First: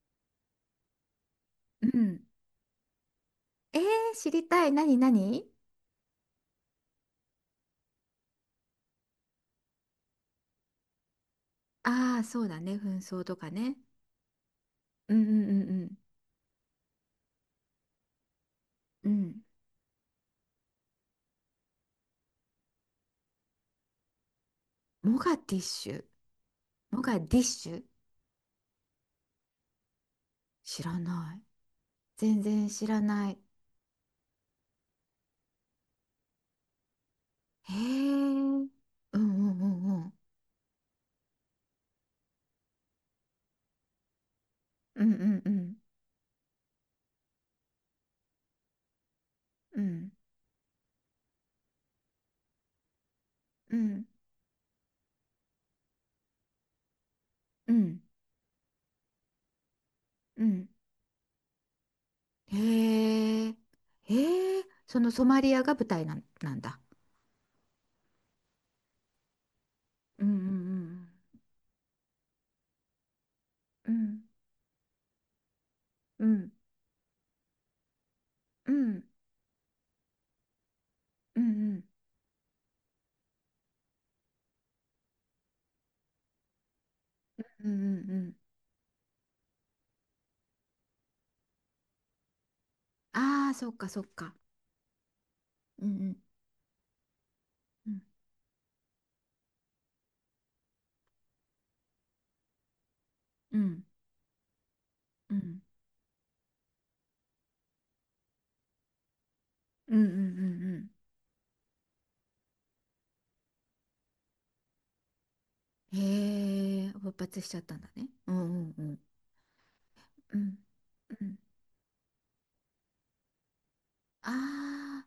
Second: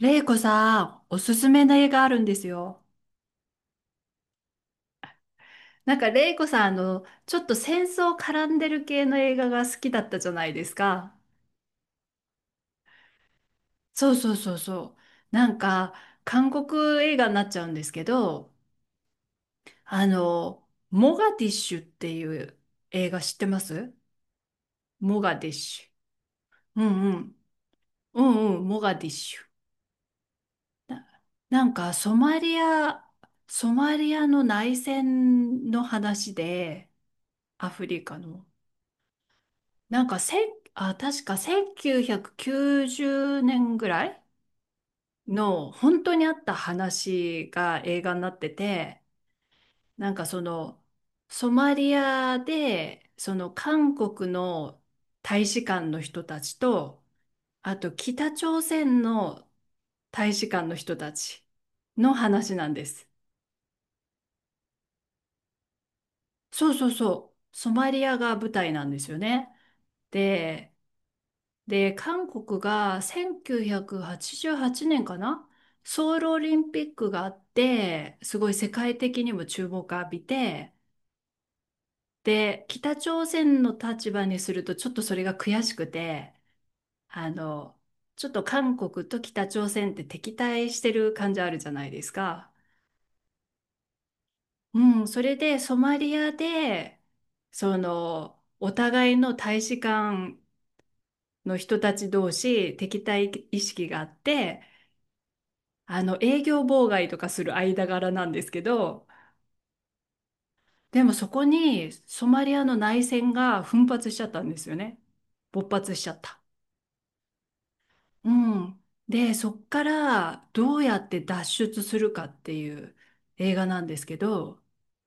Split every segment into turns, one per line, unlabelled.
レイコさん、おすすめの
う
映画ある
ん。
んですよ。
えー、知りたい。何何。
なんかレイコさん、ちょっと戦争絡んでる系の映画が好きだったじゃないですか。
ああー、そうだね。紛争とかね。
そうそうそうそ
うんう
う。なん
んう
か、
ん
韓国映画になっちゃうんですけど、
うん。うん。
モガディッシュっていう映画知ってます
モ
モガ
ガ
ディッ
ディッシ
シ
ュ。
ュ。うん
モ
う
ガデ
ん。
ィッシュ、
うんうん、モガディッシュ。
知ら
な、
ない。
なんか、
全然知らない。
ソマリアの内戦の話で、ア
へえ。
フリカの。
うんうんうんう
なん
ん。
かせん、あ、確か1990年ぐらい
うんうんう
の
ん
本当にあった話が映画になってて、
うん
なんかそのソマリアでその
う
韓
ん
国の大使館の人たちと、
う
あと
ん
北朝鮮の大
う
使館
ん。
の人たちの話なんです。
へえ。へえ。そのソマリアが舞台なん、なん
そう
だ。
そうそう。ソマリアが舞台なんですよね。
うんう
で、
ん
で、韓国が
うんう
1988
ん
年かな、ソウ
う
ルオ
ん
リンピックがあって、すごい世
う
界
ん
的にも注目を浴びて、
うんうん
で、北朝鮮の立場にするとちょっとそれが悔しくて、あ
うんう
の、
んうんう
ちょっ
ん。
と韓国と北朝鮮って敵対してる感じあるじゃないですか。
ああー、そっかそっか。
うん、それでソ
う
マリ
ん
アで、
うん
お互いの大使館の人たち同士敵対意
うん
識があって、
うん
あの営業妨害とかする間柄なんですけど、
うんうんうんうん
でもそこにソマリアの内戦が奮発しちゃったんですよね。勃発
うん、
しちゃった。
へえ、勃発しちゃったんだね。
う
うんうんう
ん。
ん
で、そっか
う
ら
ん
どうやって
うん。
脱出するかっていう映画なんですけど、
ああ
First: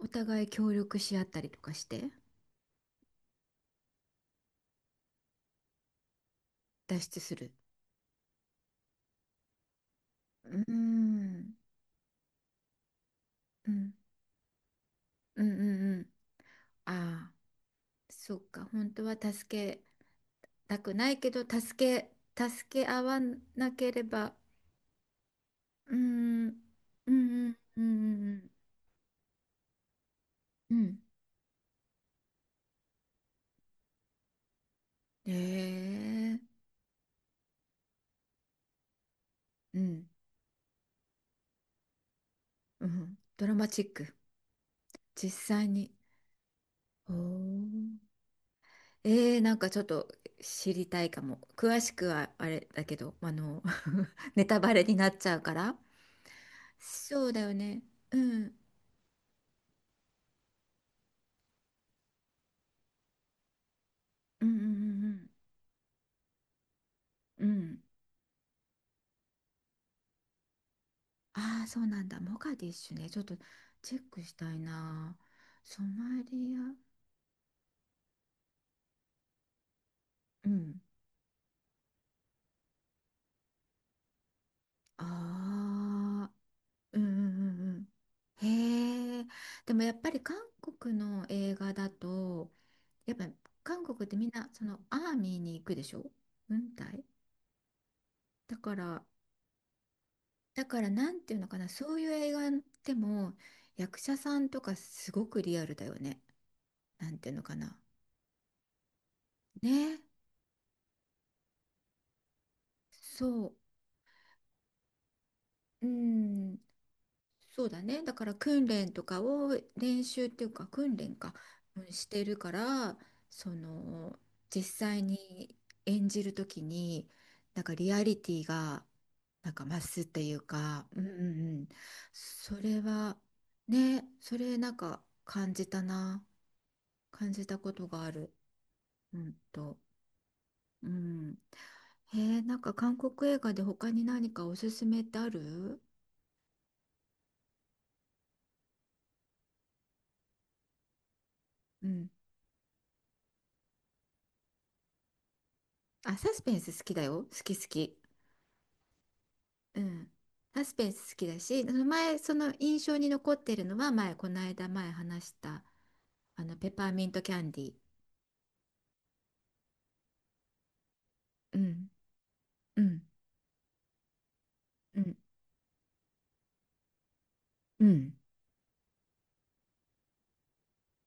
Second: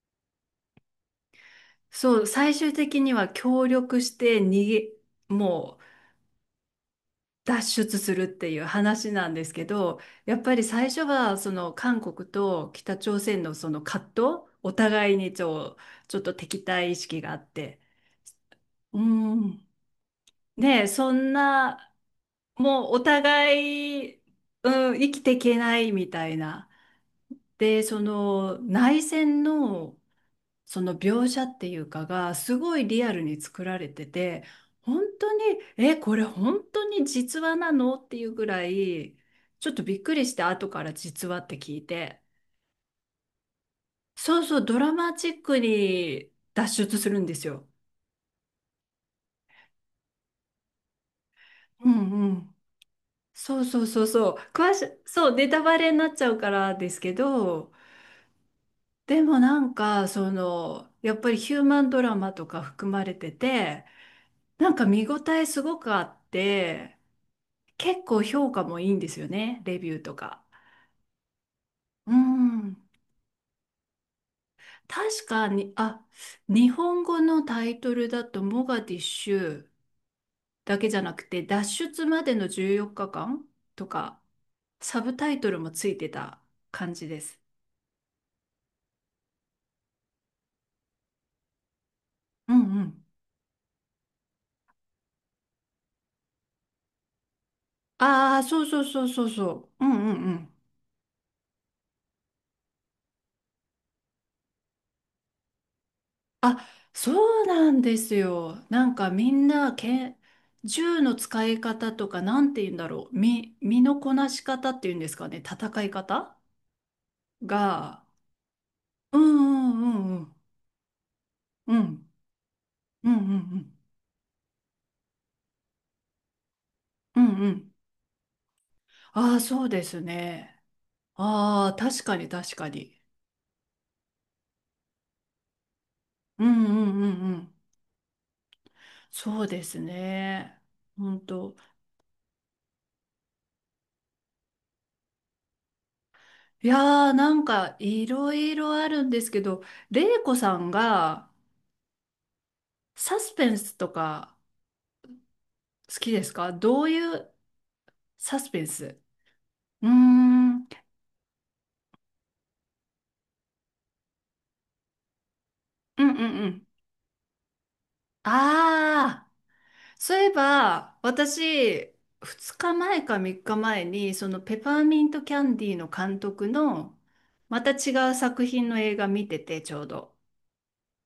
ー、お互い協力し合ったりとかして
そう、最終的には協力して逃げ、もう
脱出する。
脱出するっていう話なんですけど、やっ
う
ぱり
ー
最初はそ
ん
の韓国と北朝鮮のそ
う
の
ん
葛藤、お互いにち
うんうん
ょ、
うん。
ちょっと敵対意識
あ
が
あ
あって、
ー、そっか、本
う
当は助
ん、
けた
ねえ、
くな
そ
いけ
ん
ど、助
な、
け、助け
もうお
合わなけれ
互い、
ば。
うん、生きていけな
う
い
ー
みたい
んうん
な。
うんう
で、
ん
そ
うん
の内戦の
うん
そ
う
の
ん。
描写っていうかがすごいリアルに作られてて、本当に、
へ
え、これ
え。
本当に実話なの？っていうぐらいちょっ
う
とびっ
ん
くりして、後から実話って聞いて、
うん、ドラマチック。
そうそう、ドラマチ
実
ック
際に。
に脱出す
お
るんです
ー。
よ。
えー、なんかちょっと知りたいかも。詳
う
しく
ん
は
う
あ
ん、
れだけど、あ
そ
の
うそうそう そう、
ネタバレになっちゃう
ネ
か
タ
ら。
バレになっちゃうからですけ
そうだよ
ど、
ね。うん。
でもなんかそのやっぱりヒューマンドラマとか含まれてて、
うんう
なんか見応
ん
えすごくあって。
うんうん。うん。
結構評価もいいんですよね、レビューとか。
ああ、そうなん
う
だ。モガディッ
ん。
シュね。ちょっとチェックしたいな。
確かに、
ソ
あ、
マリ
日
ア。
本語のタイトルだと、モガディッシュ
う
だ
ん。
けじゃなくて、脱出までの14日間とか、サ
あ
ブタイトルもついて
あ。
た感
うんう
じ
んう
です。
んうん。へえ。でもやっぱり韓国の映画だと、
うんうん。
やっぱ韓国ってみんなそのアーミーに行くでしょ。軍隊
ああ、
だ
そう
か
そうそ
ら。
うそうそう。うんうんうん。
だからなんていうのかな、そういう映画でも役者さんとかすごくリアルだよね。
あ、
なんていうの
そう
か
な
な、
んですよ。なんかみんな
ね。
け、銃の使い方とか、なんて言うんだろう。
そ
身のこなし方っていうんですかね。戦
う、う
い方
ん、そうだ
が、
ね。だから訓練と
うん
かを、
う
練
んう
習っ
ん
ていうか訓練か、
う
うん、し
ん
てるから、
うんうんう
そ
ん
の実際に演じるときに、
うんう
なん
ん。
かリアリティが
ああ、
なん
そ
か
う
増
です
すっていう
ね。
か、うんうんう
あ
ん。
あ、確かに確
そ
か
れ
に。
はね、それなんか感じたな。
うんうんうん
感
う
じ
ん。
たことがある。うん
そうで
と。
すね。
う
本
ん。
当。
へえ、なんか韓国映画で他に何かおすすめってある？
いやー、なんかいろいろあるんですけど、れいこさんが
うん。
サスペンスとか好き
あ、
で
サ
す
ス
か、
ペンス
ど
好
う
きだ
い
よ。
う
好き好き。
サスペンス。
う
うー
ん、
ん。う
サ
ん
スペンス好きだし、その前、その印象に残ってるのは前、この間前話した、
うんう
あの、
ん。
ペパーミントキャンディー。
ああ。そういえば、
うん、
私、2
う
日前
ん、
か3日前に、そのペパー
う
ミン
ん、
トキャンディーの監督の、また
う
違
ん。
う作品の映画見てて、ちょうど。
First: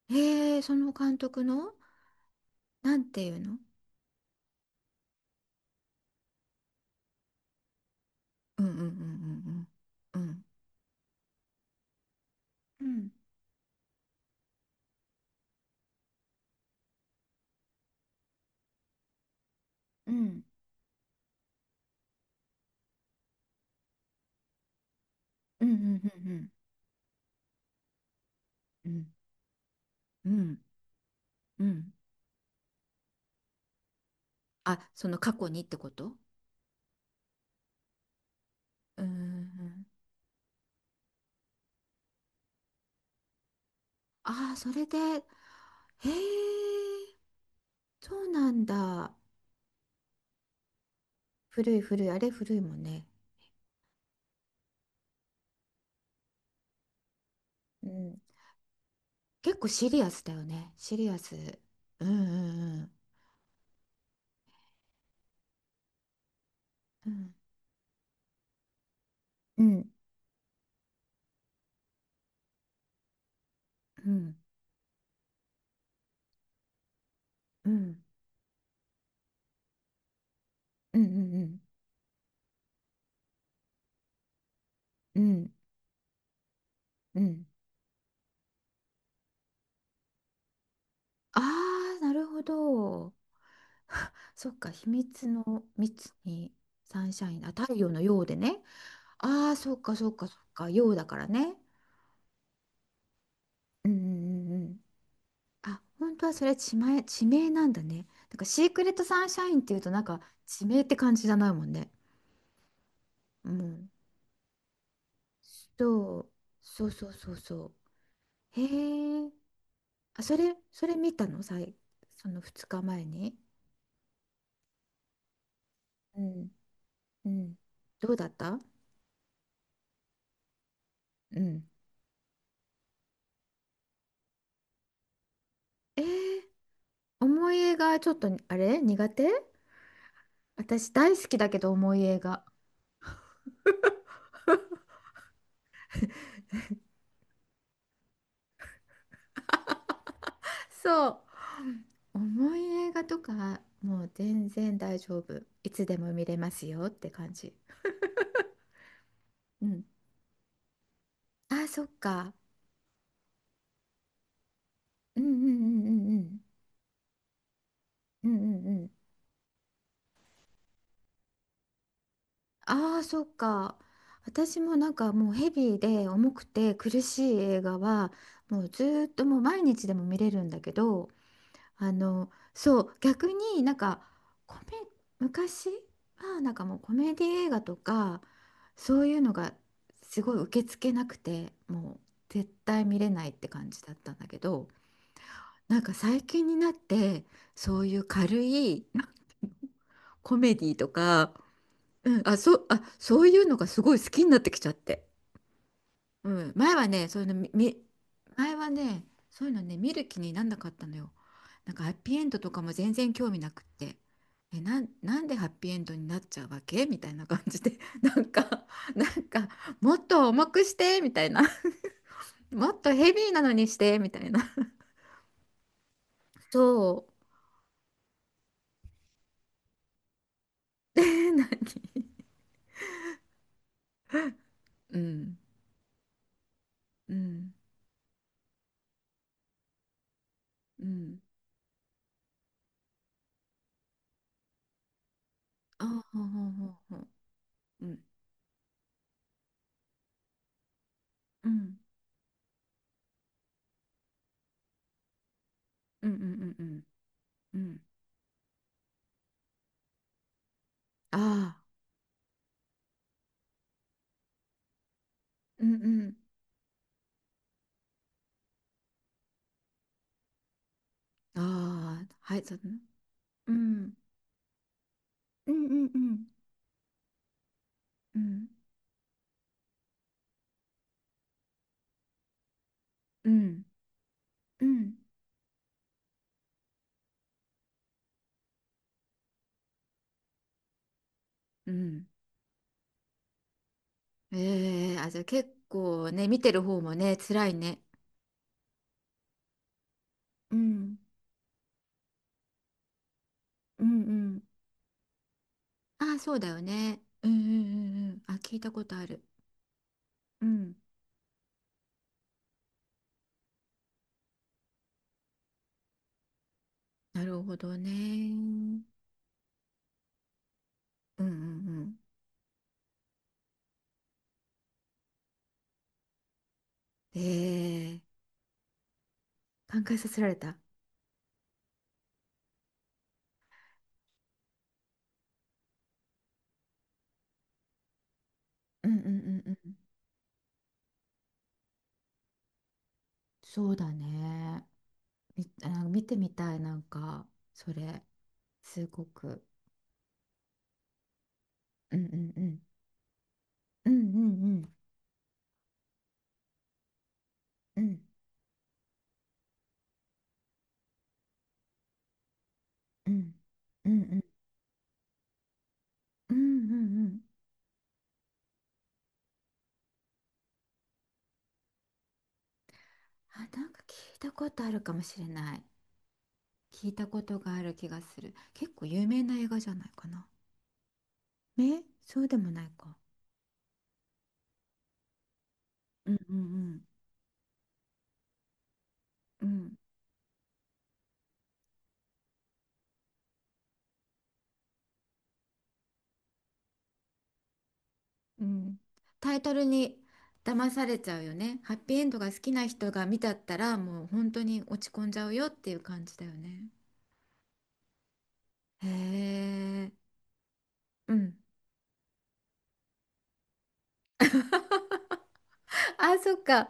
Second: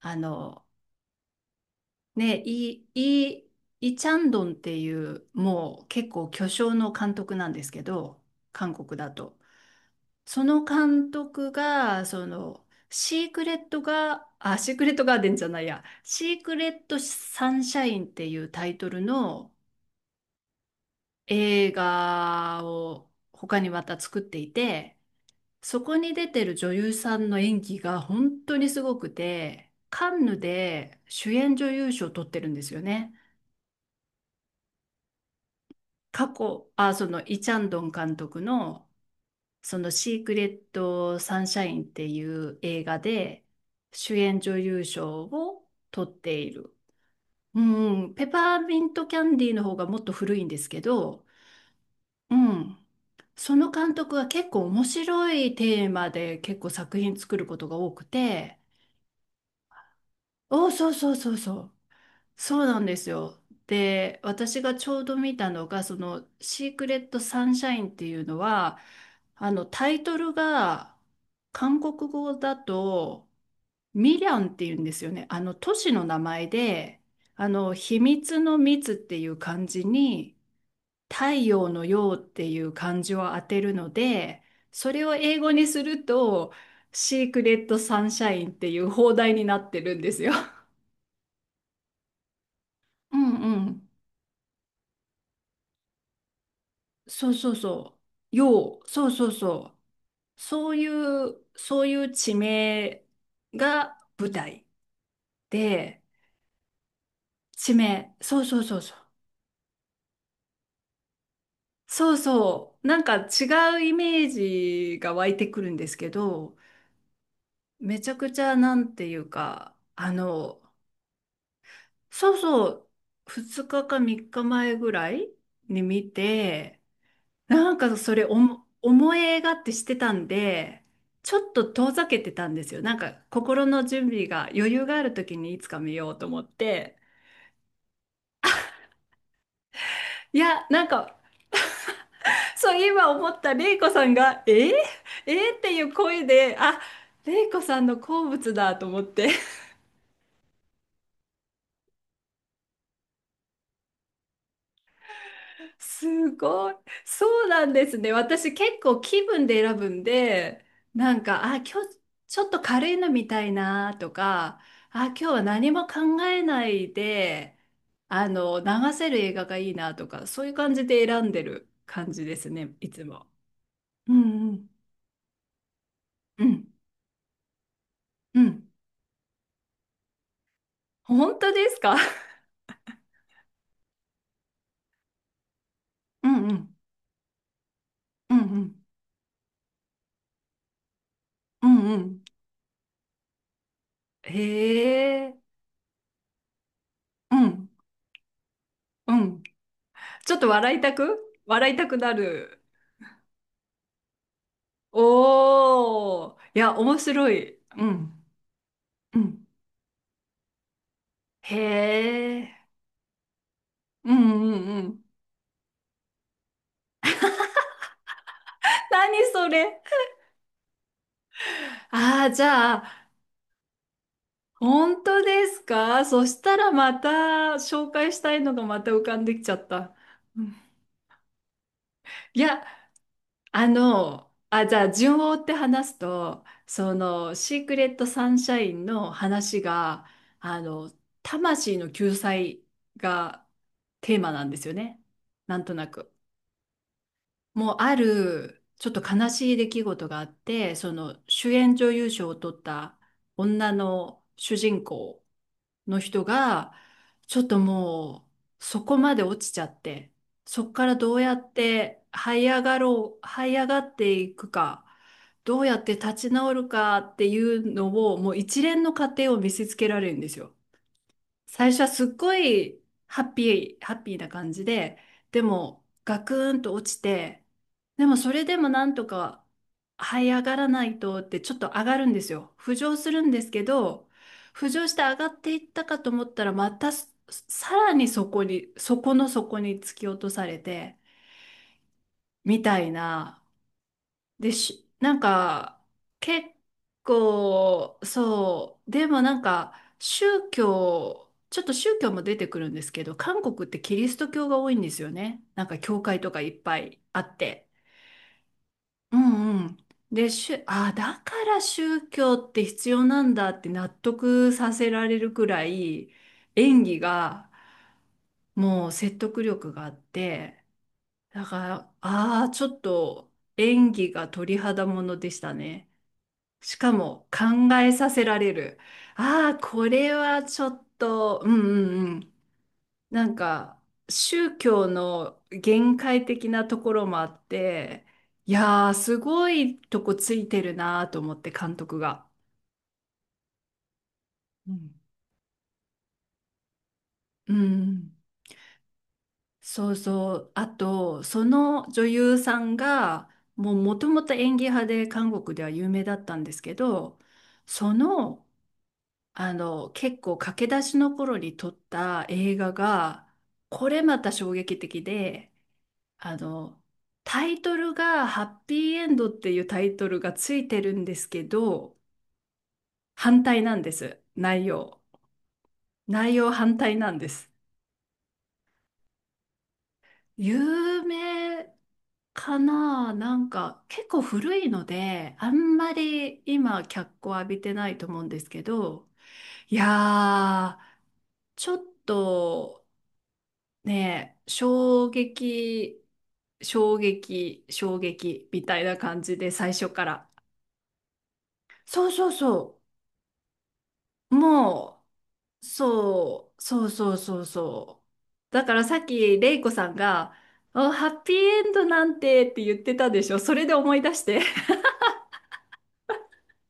あ
へえ、
の、
その監督の、
ね、
なんていうの。
イチャンドンっていう、もう結構巨匠の監督なんですけど、
うんう
韓
んうんう
国だと。
んうんう
そ
ん。
の監督が、
うん
シークレットが、あ、シークレットガーデンじゃないや、シークレットサンシャインっていうタイトルの、
うん
映画を他にまた作っていて、
うんう
そこ
ん
に出
う
て
ん
る女優さんの演技が本当にす
うんう
ご
ん
くて、カン
う
ヌ
んうん
で主演
う
女優
ん。
賞を取ってるんですよね。
あ、その過去にってこと？
過去、あ、そのイ・チャンドン監督の
うんうんう
そ
ん。
のシークレット・サンシャインっていう映画で主演
あ
女
ー、そ
優
れで、
賞を取
へ
っている。
え、
うん、
そ
ペ
うな
パ
ん
ーミント
だ。
キャンディーの方がもっと古いんですけど、
古い古い、あれ
う
古いもん
ん。
ね。
その監督は結構面白いテーマで結構作品作ることが
う
多く
ん。
て、
結構シリアスだよ
お、
ね。
そう
シリ
そう
ア
そ
ス。
うそう。
うんう
そうなん
ん
ですよ。で、私がちょうど見たのが、シークレッ
う
ト・
ん。
サンシャインっていうのは、
うん。
タイトルが、韓国語だと、
う
ミリ
ん。
ャンっていうんですよね。都市の名前で、
う
秘
ん
密の密っていう漢字に、
うんう
太
ん。
陽のようっていう漢字を当てるので、それを
う
英語
ん
にすると、
う
シーク
ん。
レットサンシャインっていう放題になってるんですよ。
ああー、なるほど。
うんうん。
そっか、秘密の密にサンシ
そ
ャ
う
イン。あ、
そう
太陽
そ
のよう
う。
でね。
よう、そうそう
ああ、そ
そ
っかそっかそ
う。
っか。
そうい
ようだから
う、
ね。
そういう地名
うんう
が舞
んうん
台
うん。あ、
で、
本当はそれ地名なん
地
だね。
名、
なん
そう
か
そう
シー
そう
クレッ
そう。
トサンシャインっていうとなんか地名って感じじゃないもんね。
そうそう。なんか
う
違う
ん。
イメージが湧いてくるんですけ
そう。
ど、
そうそうそうそ
めちゃくちゃ
う。
なんてい
へ
う
え。
か、
あ、それ、それ見たのさい、そ
そう
の2
そう、
日前に。
2日か3日前ぐらいに見
うん、
て、
うん、
なんか
ど
そ
う
れ
だった？
思い映画ってしてたんで、ち
う
ょっと
ん。
遠ざけてたんですよ。なんか心の準備が余裕がある時にいつか見
え
よ
ー、
うと思って。
重い映画ちょっとあれ苦手。
いや、なん
私
か、
大好きだけど重い映画。
そう今思った、レイコさんが、えー、えーっていう声で、あ、レイコさんの好物だと思って。
そう。重い映画とかもう全然大丈夫。いつでも見
す
れます
ごい。
よって感
そう
じ。
なんですね。私結構気分で
う
選
ん。
ぶんで、なんか、あ、今
あ、そっ
日
か。
ちょっと軽いの見たいなとか、あ、今
う
日
んう
は
んう
何も
んうん
考
う
え
ん
ないで、
うんうんうん。
流せる映画がいいなとか、そういう感じで選んでる感じですね、い
あ
つ
あ、そ
も。
うか。
うんう
私
ん。
もなんかもうヘビーで重
う
く
ん。
て苦しい映画は
う
も
ん。
うずーっともう毎日でも見れるんだけど、
本当です
あ
か？
の、そう、逆になんかコメ、昔
う
は
んう
なんか
ん。
もうコメディ映画とか
うんうん。
そういうのがすごい受け付けなくて
うん
も
う
う
ん。
絶対見れないって感じだったんだけど、
へえ。
なんか最近になって
うん。
そういう軽い
うん。ちょ
コ
っと
メディ
笑い
と
たく
か、
笑いたくな
うん、あ、そ
る。
う、あ、そういうのがすごい好きになってきちゃって。
お
う
ー。
ん、
いや、面白い。うん。
前はね、
う
そ
ん。
ういうのね、見る気になんなかったのよ。なんかハッピーエンド
へ
とか
え。
も全然興味なくって。
うんう
え、
ん
な
う
ん、
ん。
なんでハッピーエンドになっちゃうわけみたいな感じで、なんか、なん
何そ
か、
れ。
もっと重くして、みたいな。
ああ、じ
も
ゃ
っと
あ、
ヘビーなのにして、みたいな。
本当ですか、そしたらま
そ
た紹介したいのがまた浮かんできちゃった。うん、
う。で、何？
いや、じゃあ
う
順を追
ん、
って話すと、
うん、
シークレットサンシャインの話が、あ
う
の、
ん。
魂の救済がテーマなんですよね。なんと
あ、
なく。
ほうほうほうほう。
もう、
う
あ
ん、
る、ちょっと悲しい出来事があって、その
う
主演
ん、
女優賞を取った女の主人公の
うん、うん、
人
うん、う
が、
ん。
ちょっと
うん、
もうそこまで落ちちゃって、そこからどうやっ
ああ、
て這い上がろう、這い上がっていくか、ど
う
う
ん
や
う
って立
ん。
ち直るかっていうのを、もう一連の過程を見せつけられるんですよ。
あ、
最初はす
あ
っご
あ、はい、そうだね。
いハッピ
う
ー、
ん。
ハッピーな感じで、で
うんう
も
んう
ガ
ん
クーンと落ちて、でも
う
それ
ん
でもなんとか這い上がらないとってちょっと上がるんですよ。浮上するん
う
です
ん
けど、
う
浮上し
ん
て上がっていったかと思ったら、またさらにそこの底に突き落とされて、
うん。
みたいな。
ええ、あ、
な
じ
ん
ゃあ結
か、
構ね、見
結
てる方もね、辛いね。
構、そう、でもなんか、
うん
ちょっと宗教も出てくるんですけど、韓国って
うん
キ
う
リスト
ん。
教が多いんですよね。なんか教
ああ、
会と
そ
か
う
い
だ
っ
よ
ぱい
ね。
あ
うん
っ
うんう
て。
んうん。あ、聞いたことあ
う
る。
んうん。で、
う
しゅ、
ん。
あ、だから宗教って必要なんだって納得させられるくらい、演技
なる
が
ほどね。うん
もう説得力があって、
うんう
だから、
ん。
ああ、ちょっと演技が鳥肌ものでしたね。しかも考え
ええ、
させられる。ああ、
考
こ
えさ
れ
せられ
は
た。
ちょっと、うんうんうん。なんか、宗教の限界的なところもあって、い
う
や
ん
ー、
うんう
すご
んうん。
いとこついてるなーと思って、監督が。
そうだね。
うん
み、あ、見てみたい、なんか
う
それ、
ん、
すごく。
そうそう。あと、その
う
女
んうん
優
う
さ
ん
んが、もう
うん
もと
うん
もと
う
演技
ん
派で韓国では有名だったんですけど、
う
そ
ん
の結構駆け出しの頃に撮った映画
う
が、
んう
これ
んう
ま
ん
た衝撃的で、
う
あ
んう
の、
ん。
タイトルがハッピーエンドっていうタイトルがついてるんですけど、
あ、
反対
なん
なん
か
で
聞い
す。
たこ
内
とあるか
容。
もしれない。
内容反
聞い
対
た
なん
こ
で
と
す。
がある気がする。結構有名な映画じゃないかな。
有名
ね、そうでも
か
ないか。
な、なんか結構古いので、あんま
うんう
り
んう
今
ん
脚光浴びてないと思うんですけど、
う
い
ん。
やー、ちょっと、ねえ、衝撃、衝撃、衝
う
撃みた
ん、
いな感じ
タイ
で
トル
最初
に
から。
騙されちゃうよね。ハッピーエ
そ
ン
う
ド
そ
が
う
好きな
そ
人が見たったらもう本
う。
当に落ち
も
込んじゃうよっ
う、
ていう感じだよ
そう、
ね。
そうそうそうそう。だから
へ
さっき、レイコさ
え。
んが、あ、ハ
う
ッピー
ん。
エンドなんて、って言ってたでしょ。それで思い出して。
あ、そっか。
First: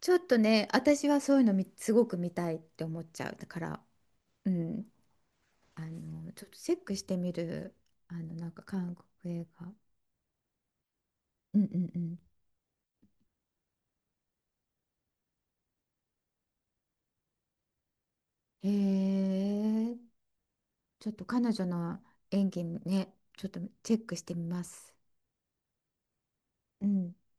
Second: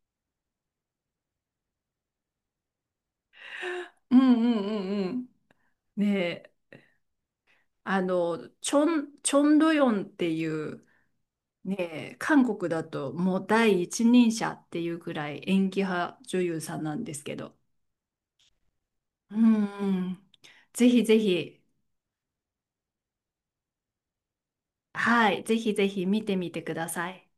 ちょっとね、私はそういうのみすごく見たいって思っちゃう。だから、
うんう
う
んう
ん、
んうん。
あの、
ね
ちょっと
え、
チェックしてみる。あの、なんか
チョ
韓
ン、チ
国
ョ
映
ン
画。
ドヨンっていう、
うんう
ね
んう
え、
ん。
韓国だともう第一人者っていうぐらい演技派女優さんなんですけど、
へ
うん
え、
うん。ぜひ
ちょっ
ぜ
と彼
ひ、
女の演技ね、ちょっとチェックしてみます。
はい、ぜひぜひ見てみてく
う
ださ
ん。
い。